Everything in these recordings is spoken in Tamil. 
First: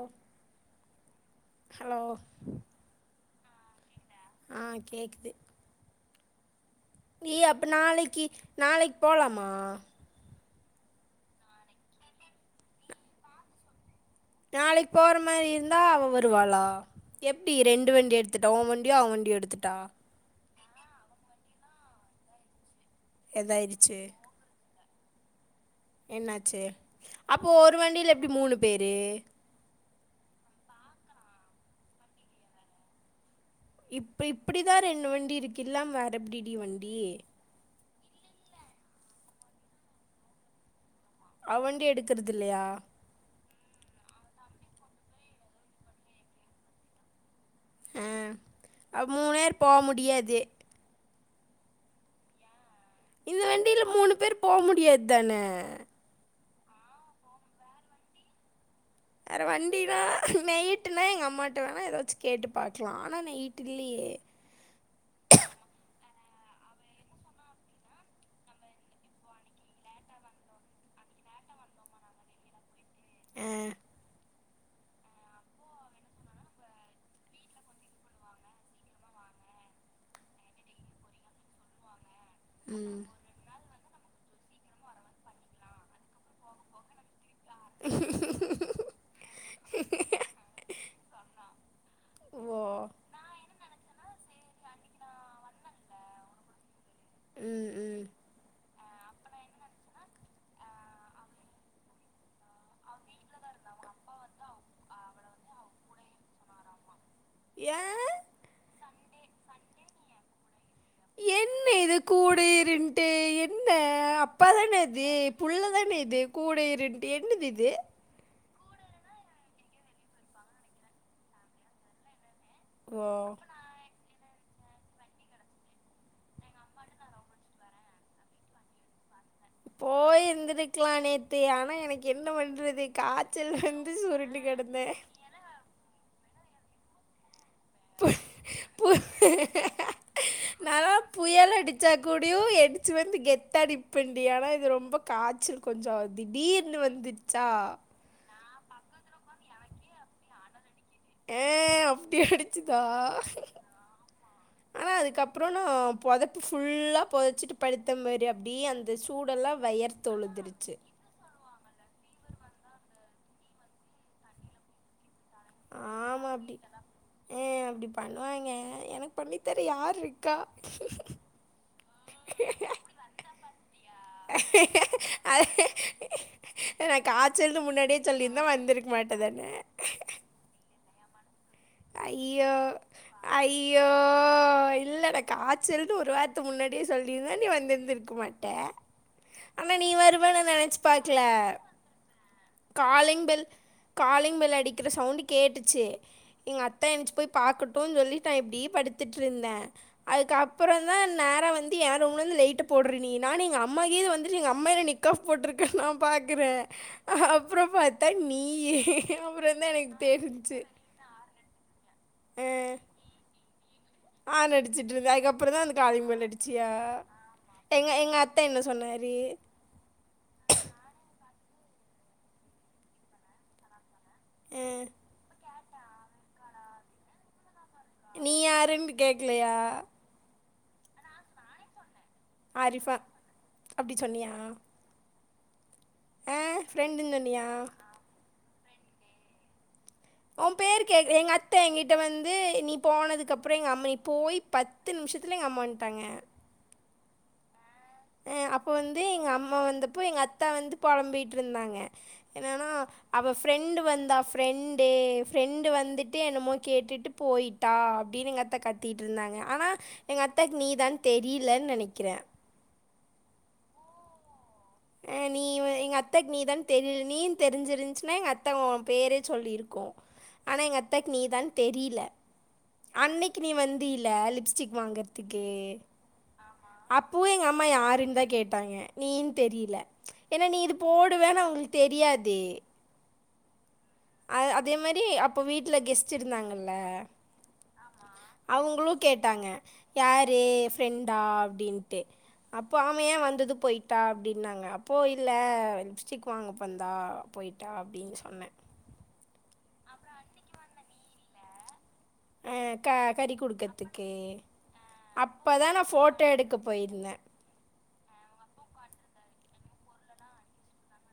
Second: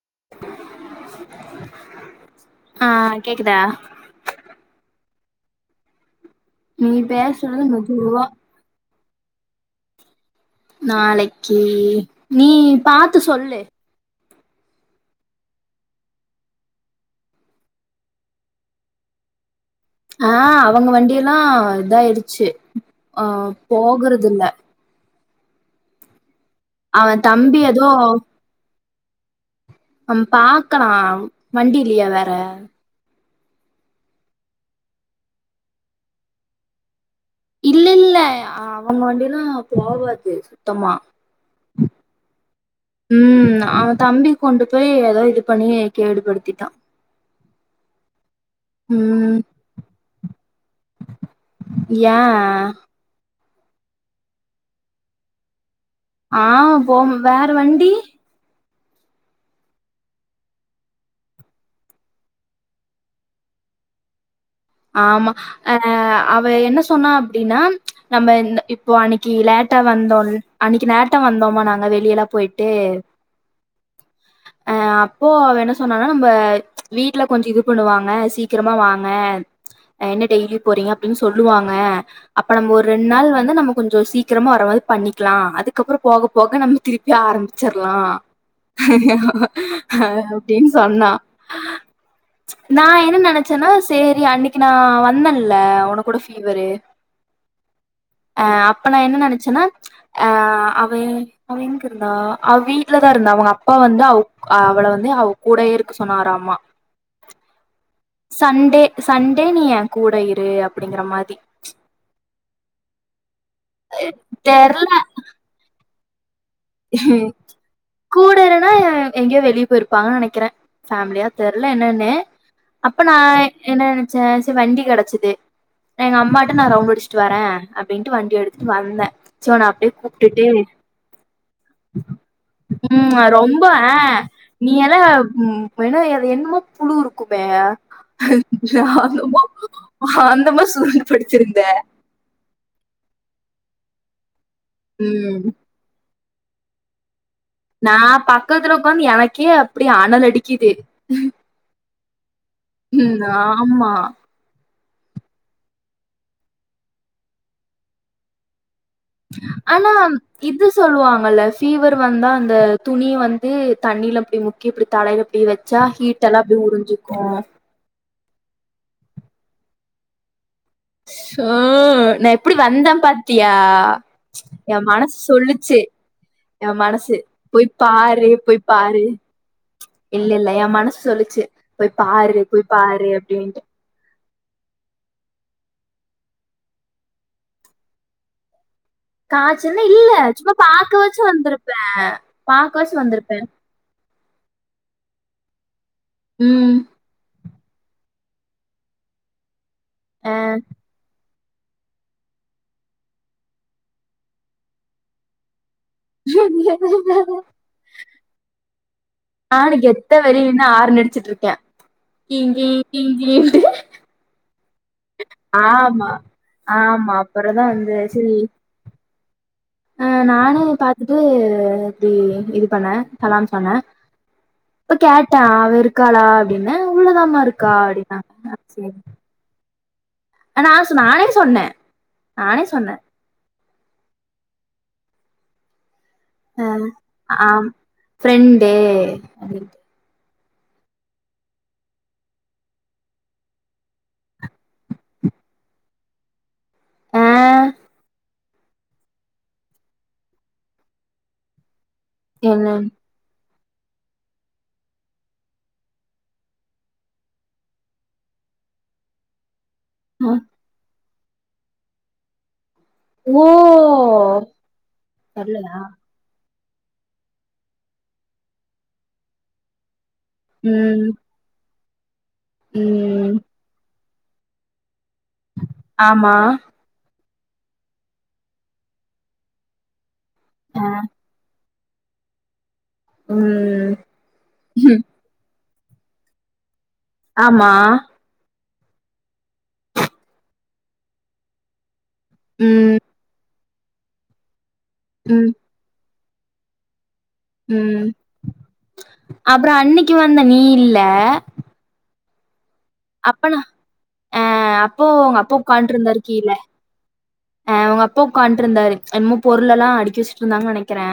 ஓ ஹலோ ஆ கேக்குதா ஆ கேக்குது நீ பேசுறது அப்ப நாளைக்கி மெதுவா நாளைக் போலாமா நாளைக்கி நீ பாத்து சொல்லு நாளைக் போற மாரி இருந்தா அவெ வருவாளா எப்டி ரெண்டு வண்டி எடுத்துட்டா உ வண்டியோ அவெ வண்டியோ எடுத்துட்டா ஆ அவங்க வண்டியிலா இதாயிடுச்சு ஆ எதாயிருச்சு போகுறது இல்ல என்னாச்சு அவ அப்போ தம்பி ஒரு ஏதோ வண்டியில எப்டி மூனு பேரு அம் பாக்கலா வண்டியிலியா வேற இப்ப இப்பிடிதா ரெண்டு வண்டி இருக்கில்லாம் வேற எப்டிடி வண்டி இல்ல இல்ல அவங்க வண்டியிலா போவாது சுத்தமா அவண்டி எடுக்கறதில்லையா ம் அவே தம்பி கொண்டு போய் எதோ இது பண்ணி கேடுபடுத்திட்டா அ அப் ம் மூனேர் போ முடியாதே ஏ இந்த வண்டில மூனு பேர் போ முடியாத்தானே ஆ போம் வேற வண்டி ஏற வண்டினா நைட்டுனா எங்க அம்மாட்ட வேணா எதாச்சு கேட்டு பாக்லா ஆனா நைட்டு் இல்லியே ஆமா அ அவெ என்ன சொன்னா அப்டினா நம்ம இந்த இப்போ அன்னைகி லேட்டா வந்தோல் அன்னைக்கி நேட்டா வந்தோமா நாங்க வெளியலாப் போயி்ட்டு அ அ அப்போ அ வெ என்ன சொன்னானா நம்ப வீட்ல கொஞ்சோ இது பண்ணுவாங்க சீக்கிரமா வாங்க அ என்ன டெய்லியுப் போறீங்க அப்டின் சொல்லுவாங்க அப்ப நம்ம ஒரு ம் ரெண் நாள் வந்து நம்ம கொஞ்சோ சீக்கிரமா வர மாது பண்ணிக்லா அதுக்கப்பறோ போகப் போக நம்ம திருப்பி ஆரம்பிச் சர்லா அப்டின் சொன்னா ஓ நா என்ன நெனச்சனா சேரி அன்னிக் நா வந்தல்ல ஒனக் கூட ஃபீவரு ம் ம் அ அப்ப நா என்ன நெனச்சனா அ அவெ அவெ எங்குருந்தா அவ் வீட்லதா இருந்தா அவுங்கப்பா வந்து அவுக் அவள வந்து அவக் கூடயே இருக்க சொன்னராமா ஏ சண்டே சண்டே நீ எங்கூட இரு அப்டிங்கிற மாதி என்ன இது கூட இருண்ட்டு என்ன அப்பாதான தெர்ல இது புள்ள தானே இது கூட இருன்ட்டு என்னது இது கூடருனா எங்யோ வெளிய் போயிருப்பாங்கன் நெனக்கிற ஃபேம்லியா தெர்ல என்னன்னு அப்ப ஓ நா என்ன நெனச்ச சே வண்டி கடைச்சிது எங்க அம்மாட்ட நா ரவுண்ட் அடிச்சிட்டு வரே அப்டின்ட்டு வண்டி எட்த்துட்டு வந்தே சோ நா போ அப்டியே கூப்ட்டுட்டு இந்துருக்லா நேத்து ஆ ந எனக்கு என்ன பண்றது ம் காய்ச்சல் வந்து சுருண்டு கடந்தே அப் ம் வேணா அது என்னுமோ புழு இருக்குமே பு ஜாதமா அந்தமா சுருண்டு படுத்துருந்த குடியு எடுச்சு வந்து கெத்த நிப்பண்டி ஆனா இது ரொம்ப ம் காசல்க்கு கொஞ்சோ திடீர்னு வந்துச்சா நா பக்கத்துல உக்காந் எனக்கே அப்டி அனல் அடிக்கிது ஏ அப்டி அடிச்சுதா ஆமா ஆனா அதுக்கப்புறோ நா பொதப்பு ஃபுல்லா பொதச்சிட்டு படுத்த மாரி அப்டி அந்த சூடெல்லாம் ஆனா வயர்த்து இது ஒழுதுருச்சு சொல்வாங்கல ஃபீவர் வந்தா அந்த துணிய வந்து தண்ணில அப்டி முக்கி இப்டி தலையில டி வச்சா ஹீட் எல்லா அப்டி உரிஞ்சுக்கு பண்ணுவாய்ங்க எனக்க பண்ணித்தர யார்ருக்கா ஆ நா எப்புடி வந்த பாத்தியா ஏ மனசு அது சொல்லுச்சு ஏ நான் மனசு காய்ச்சல்னு போய் முன்னாடியே பாரு சொல்லியிருந்தா போய் வந்திருக்க பாரு மாட்டேதானே இல்ல இல்ல ஏ மனசு சொல்லிச்சு போய் பாரு போய் பாரு அப்டின்ட்டு யோ ஒ இல்லல நா காச்சல்னு ஒரு வார்த்த முன்னாடியே சொல்லிருந்தா நீ வந்துந்துருக்க மாட்ட காச்சல்ன இல்ல சும்மா பாக்க வாச்சு பார்க்கல வந்ருப்ப காலிங் பெல் காலிங் பெல் அடிக்கிற சவுண்டு கேட்டுச்சு எங்க ம் அத்த எந்ச்சி போய் பாக்குட்டுன் சொல்லி நா இப்டியே படுத்துட்ருந்த அ அதுக்கப்புற தா நேரா வந்து ஏ ரூம்லேந்து லைட்டு போட்ற நீ நானு எங்க அம்மாக்கீது வந்துட்டு எங்க என்ன அம்மா என்ன நிக்ஆஃப் போட்ருக்கனா பாக்குறே அப்புற பாத்தா நீயி அப்புறந்தா எனக் தெரிஞ்ச்சு ஆர்ன் அடிச்சிட்ருக்கே கீங் கீங் கீங் கீங்ன்ட்டு ஆன் அடிச்சட்ருந்தே அதுக்கப்புறந்தா அந்த காலிங் ஆமா பெல் அடிச்சியா ஆமா அப்புறந்தா எங்க வந்து எங்க சரி அத்த என்ன சொன்னாரு அ நானு பாத்துட்டு இப்டி இது பண்ண கலாம் சொன்ன இப்ப கேட்ட அவ இருக்காளா அப்டின்னு உள்ளதாம்மா இருக் கா அடின்னா நீ யாருன்னு சேரி கேட்கலையா நா சு நானே சொன்ன ஆரிஃபா அப்டி சொன்னியா ஆ அ ஃப்ரெண்டுன்னு சொன்னியா ஆம் ஃப்ரெண்டு ஓம் பேரு கேக் எங்க அத்த எங்கிட்ட வந்து நீ போனதுகப்புற எங்க அம்மை போயி பத் த்து நிம்ஷத்துல எங் அம்மா வந்ட்டாங்க அ எ அப்ப வந்து எங்க அம்மா வந்தப்போ எங்க அத்த வந்து பொலம்பிட்ருந்தாங்க என்னனா என்னன் அவ ஃப்ரெண்டு வந்தா ஃப்ரெண்டே ஃப்ரெண்டு வந்துட்டு என்னமோ கேட்டுட்டு போயி டா அப்டினு எங்க அத்த கத்திட்ருந்தாங்க ஆனா எங்க அ அத்தக் நீ தான் தெரிலன் நெனக்கிற ஓ அ நீ வ தெர்லயா எங் அத் அத்தைக் நீதான் தெரில் நீன் தெரிஞ்சிருஞ்ச்னா எங்க அத்த ஓ பேரு சொல்லிருக்கு ஆனா எங்க ம் அத்தைக் நீ தான் தெரில ம் அன்னிகி நீ வந்தீல லிப்ஸ்டிக் வாங்கற்துக்கு ஆமா அப்பவு எங்க அம்மா யாருன்தா கேட்டாங்க நீன் தெரில ஏன்னா நீ இது அ போடுவேன் அவங்ளுக் தெரியாதே ம் அ அதே மாரி அப்போ வீட்ல கெஸ்டு இருந்தாங்கல்ல ஆமா அவங்ளு கேட்டாங்க யாரு ஃப்ரெண்டா அப்டின்ட்டு அப்போ ம் ஆம ஏ வந்தது போய்ட்டா அப்டின்னாங்க அப்போ இல்ல ம் லிப்ஸ்டிக் வாங்க வந்தா போய்ட்டா அப்டின் சொன்ன அப்ற அன்னிக்கி வந்த நீ இல்ல ஆ க கறி அப்பனா கொடுக்கறதுக்கு ஆ அப்போ உங்க அப்பா தான் நான் ஒக்காண்ட்ருந்தாரு ஃபோட்டோ கீழ எடுக்க போயிருந்தேன் அ உங்க அப்பா ஒக்காண்ட்ருந்தாரு என்மோ பொருளலா அடிக்கி வச்சிட்ருந்தாங் நெனக்கிறே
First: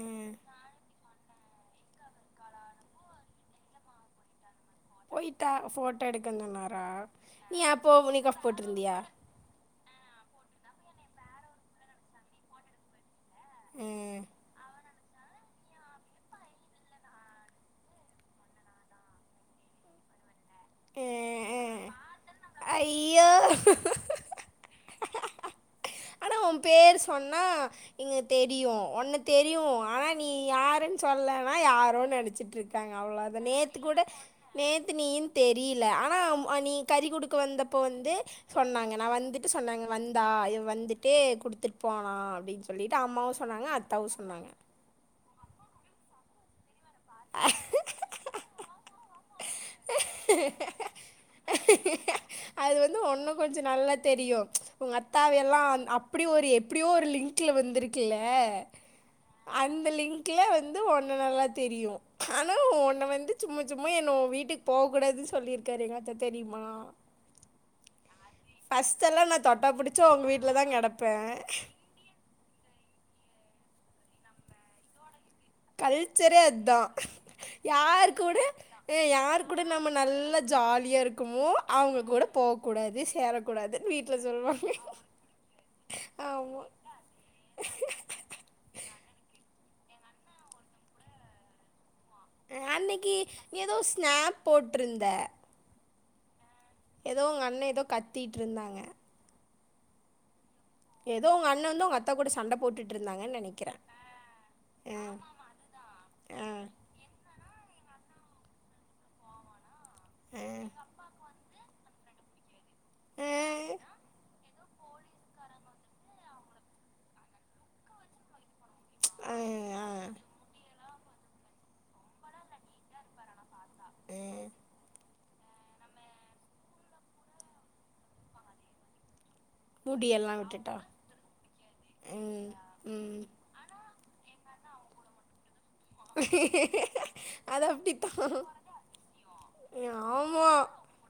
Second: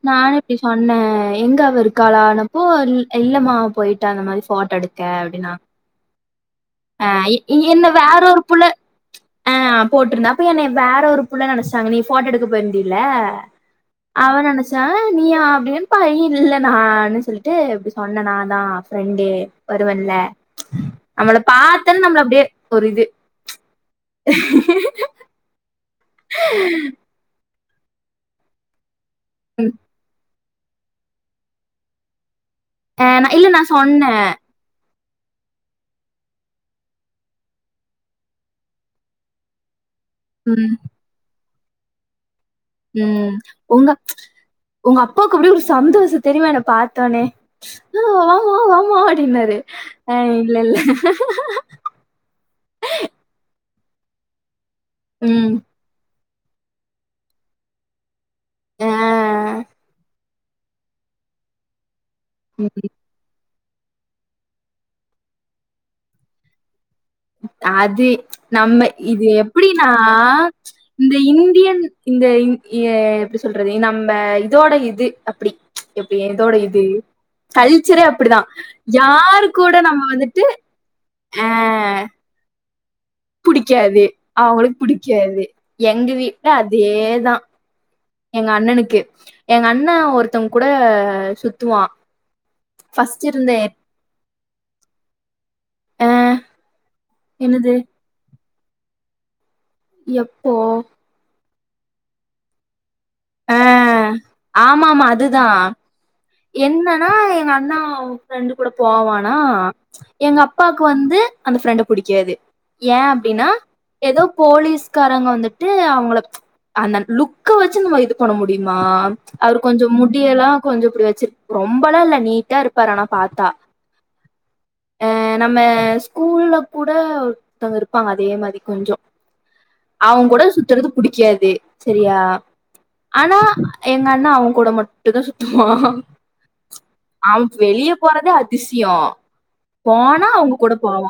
அஹ் நானு இப்டி சொன்னே எங்க அவ இருக்காளனப்போ இல் இல்லமா அவ போயிட்டா அந்த மாரி ஃபோட்டோ எடுத் போய்ட்டா ஃபோட்டோ எடுக்கனுன்னாரா ஆ எ நீ என்ன அப்போ வேற ஒரு மேக்காஃப் புள்ள போட்ருந்தியா ஆ போட்ருந்த அப்ப என்னைய வேற ஒரு புள்ள நெனச்டாங்க நீ போட்டோ எடுக்க போயிருந்தீல்ல அஹ் அவ நெனச்சா நீயா அப்டின் பா இல்ல நானு சொல்லிட்டு இப்டி சொன்னே நா தா ஃப்ரெண்டு வருவேல்ல நம்மள அஹ் பாத்தேன் நம்பள அப்டியே ஐயோ ஆனா ஊ பேரு சொன்னா இங்க தெரியு உன்ன தெரியு ம். ஆனா நீ யாருன் சொல்லனா யாரோ நெனச்சிட்ருக்காங்க அஹ் நான் அவ்ளோத இல்ல நான் நேத்து கூட சொன்னேன் நேத்து நீயின் தெரில ஆனா நீ கறி குடுக்க வந்தப்போ வந்து சொன்னாங்க நா வந்துட்டு சொன்னாங்க வந்தா இவ் ம், வந்துட்டு குடுத்துட் போனா அப்டின் சொல்லிடு ம். அம்மாவு சொன்னாங்க உங்க அத்தாவு சொன்னாங்க உங்க அப்பாவ்க்கு அப்டி ஒரு சந்தோஷ தெரியுமா என பாத்தாளே ஓ வாமா அப்டின்னாரு ஆ இல்லல்ல அது வந்து உன்ன கொஞ்ச நல்லா தெரியு உங் ம் அத்தாவயெல்லா அப் பிடி ஒரு எப்டியோ ஒரு லிங்க்ல்ல வந்துருக்குல்ல அஹ் அந்த லிங் க்ல்ல வந்து ஒன்ன நல்லா தெரியு ஆனா ம், ஒன்ன வந்து சும்ம சும்மா என்ன ஓ வீட்டுக் போகூடாதுன் சொல்லிருக்காரு எங்க அத்த தெரியுமா அது நம்ம ஃபஸ்ட்டெல்லா இது நா தொட்டா எப்பிடின்னா புடிச்சு உங்க வீட்ல தா இந்த கெடப்பே இந்தியன் இந்த இந் எ எப்டி சொல்றது நம்ப இதோட இது அப்டி கல்ச்சரே அத்தா கல்ச்சரே யார் கூட அப்படிதான் யார் கூட நம்ம நல்லா ஜாலியா இருக்குமோ ஆஹ் அவங்க கூட போக்கூடாது சேரக்கூடாதுன் புடிக்காது. வீட்ல சொல்லுவாங்க அவங்களுக்கு ஆமா இதேதா எங்க அண்ணனுக்கு எங்க அண்ணா ஒருத்தங் கூட சுத்துவா அன்னிகி ஏதோ ஸ்னாப் போட்டிருந்த அ எதோ உங்க அண்ணே என்னது எதோ கத்திட்டுருந்தாங்க எப்போ ஏதோ உங்க அண்ண வந்து உங்க அத்த கூட சண்ட போட்டுட் ருந்தாங்கன் அ நெனக்கிறே ஆமாமா ம் ம் அ ஆ எங்க அண்ணா அவுங்க ஃப்ரெண்டு கூட போவானா எங்க ஆ அப்பாக்கு வந்து அந்த ஃப்ரெண்ட புடிக்காது ஏ ஆ அப்டினா ஏதோ போலீஸ்காரங்க வந்துட்டு அவுங்கள அந்த லுக்க வச்சு நம்ம இது பண்ண முடியுமா ஆ அவர் கொஞ்சோ ஆ முட் முடி எல்லா கொஞ்சோ இப்டி வச்சிட் ரொம்பலா இல்ல நீட்டா இருப்பாரு ஆனா பாத்தா ம் அ நம்ம ஸ்கூல்ல கூட ஒருத்தவங்க இருப்பாங்க அதே மாரி கொஞ்சோ அவன் முடியெல்லாம் கூட விட்டுட்டா சுத்துறது புடிக்காது சரியா ம் ம் ஆனா எங்க அண்ண அவன் கூட மட் ட்டு தா சுத்துவா ஆ அது வெளிய போறதே அப்படித்தான் அதிசியோ போனா ஆமா அவுங்க கூட போவா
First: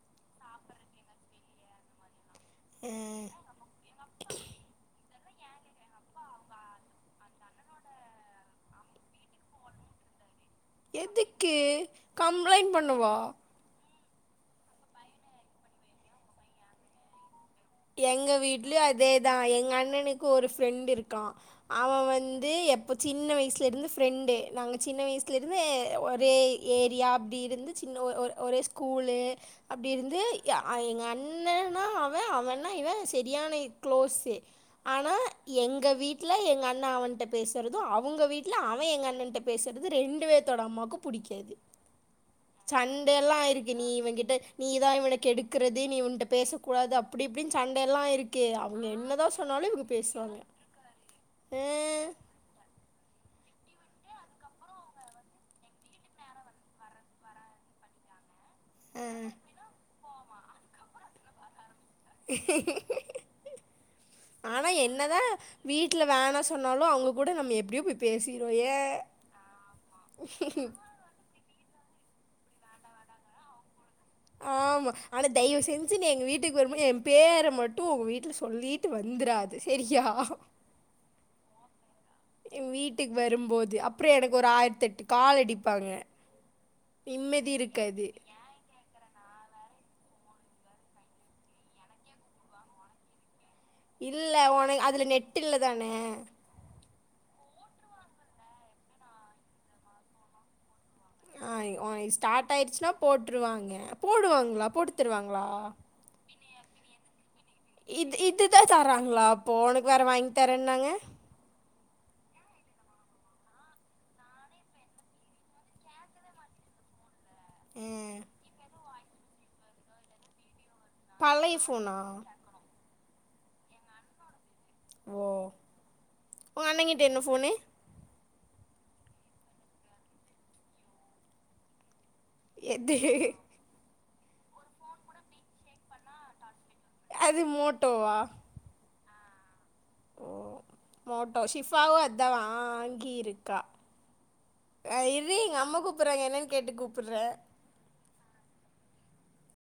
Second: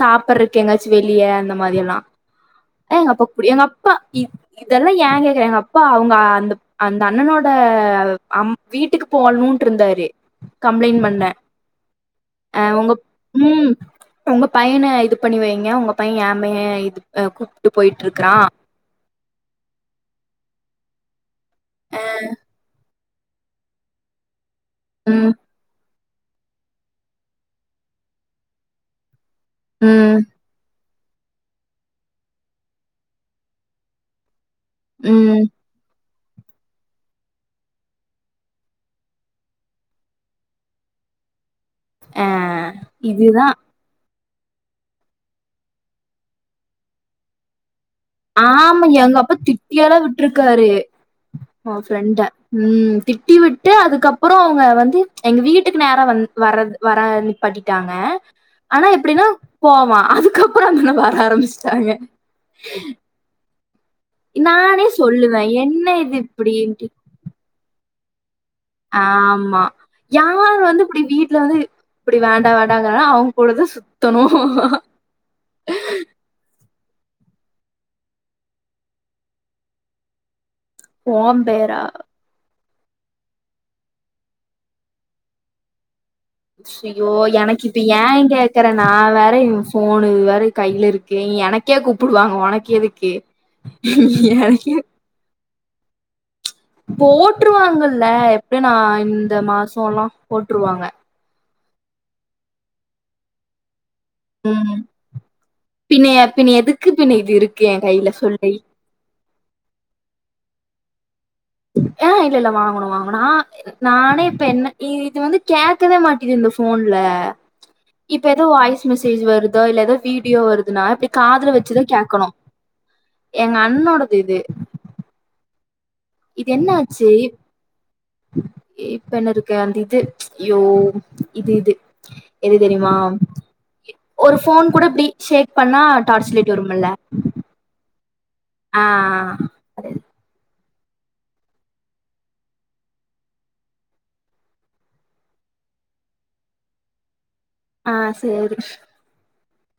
சாப்பிறக்கு எங்காச்சு வெளிய அந்த மாரி எல்லா எங்க அப்பா ம், புடி எங்க அப் ப்பா இதெல்லா ஏங்க எங்க அப்பா அவுங்க அந்த அண்ணனோட அம் வீட்டுக்கு போலுன் ட்டுருந்தாரு கம்ப்ளேன் பண்ண எதுக்கு அ கம்ப்ளைண்ட் உங்க பண்ணவா ம் உங்க பையன இது பண்ணி வைங்க உங்க பைய ஏ பைய இது கூப்ட்டு போயிட்டுருக்குறா இதுலியு அதேதா எங்க அண்ணனுக்கு ஒரு ஃபிரண்ட்டு இருக்கா அவன் வந்து எப் சின்ன வயசுல இருந்து ஃபிரெண்டு நாங்க சின்ன ம் வயசுல இப் இருந்து ஒரே ஏரியா அப்டி இருந்து சின்ன ஒ ஒரே ஸ்கூலு அப்டி ம் இருந்து எங்க அண்ணனா அவன் அவனா அவனா இவ சரியான குள்ளோஸு ஆனா ம் எங்க வீட் வீட்ல எங்க அண்ணா அவன்ட்ட பேசுறது அவுங்க வீட்டல அவன் எங்க அண்ணன்ட்ட பேசுறது ரெண்டு பேத்தோட அம்மாவுக்கு புடிக்காது ஆ சண்டயல்லா இதுதா ஆயிருக் கு நீ இவ கிட்ட நீதா இவக்கு கெடுக்குறது நீ இவன்ட்ட பேசக்கூடாது அப்டி இப்டின்னு சண்டயல்லா ஆயிருக் ஆமா எங்க அப்பா திட்டியல்லா விட்டுருக்காரு ஆ அவ ஃப்ரெண்ட ம் திட்டி விட்டு அதுக்கப்றோ அவுங்க வந்து எங்க வீட்டுக்கு நேரா வந் வர்றது வரா நிப்பாட்டிட்டாங்க ஆனா ஆ எப்டின்னா போவா அதுக்கப்றோ அந்த அண்ண வர ஆரம்பிச்சிட்டாங்க ஆனா நானே என்னதா சொல்லுவே என்ன வீட்ல இது வேணா சொன்னாலு இப்டின்ட்டு அவுங் கூட நம்ம எப்டியோ போய் பேசிருவோயே ஆமா யார் வந்து இப்டி வீட்ல வந்து இப்டி வேண்டா வேண்டாங்கன்னா அவுங்க கூடதா சுத் ஆமா ஆனா தயவு செஞ்சு நீ எங்க வீட்டுக்கு வருபோ எ பேர மட்டு உங்க வீட்ல சொல்லிட்டு வந்துராத செரியா ஓ பேரா எ வீட்டுக்கு வருபோது அப்றோ எனக்கு ஒரு ஆயிரத்து எட்டு கால் அடிப்பாங்க ஷியோ நிம்மதி எனக்கு இப்ப ஏ இருக்காது கேட் க்கற நா வேற ஃபோனு இது வேற கையில இருக்கு எனக்கே கூப்டுவாங்க உனக்கு எதுக்கு இல்ல எனக்கு உன அதுல நெட் இல்லதான போட்டுருவாங்கல்ல எப்டியு நா இந்த மாசோல்லா போட்டுருவாங்க ஆயி ஒயி ஸ்டார்ட் ஆயிடுச்சுன்னா போட்டுருவாங்க போடுவாங்களா ம் போட்டு தருவாங்களா பின்ன பின்ன எதுக்கு பின்ன இது இருக்கு எ கைல இது சொல்லு இதுதா சாப் பறாங்ளா அப்போ உனக்கு வேற வாங்கி தரேன்னாங்க ஆ இல்ல இல்ல வாங்கனு வாங்கனு ஆ நானே இப்ப என்ன இ இது வந்து கேக்கவே மாட்டிது இந்த ஃபோன்ல ஆ இப்ப ஏதோ வாய்ஸ் மெசேஜ் வருதோ இல்ல ஏதோ வீடியோ வரு துனா இப்டி காதுல பழைய வச்சுதா ஃபோனா கேக்கணு எங்க அண்ணோடது இது ஓ இது உங்கள் அண்ணங்கிட்ட என்னாச்சு என்ன ஃபோனு இப்ப என்ன இருக்கு அந்த இது யோ இது இது எது தெரிமா ஒரு ஃபோன் கூட இப்டி ஷேக் பண்ணா டார்ச் லைட் வரும்முல்ல எது மோட்டோவா ஆ ஓ மோட்டோ ஷிஃபாவு அதா வாங்கியிருக்கா ஆ இரு எங்க அம்மா கூப்பறாங்க என்னன் கேட்டு கூப்புற ஆ சேரி ஷ்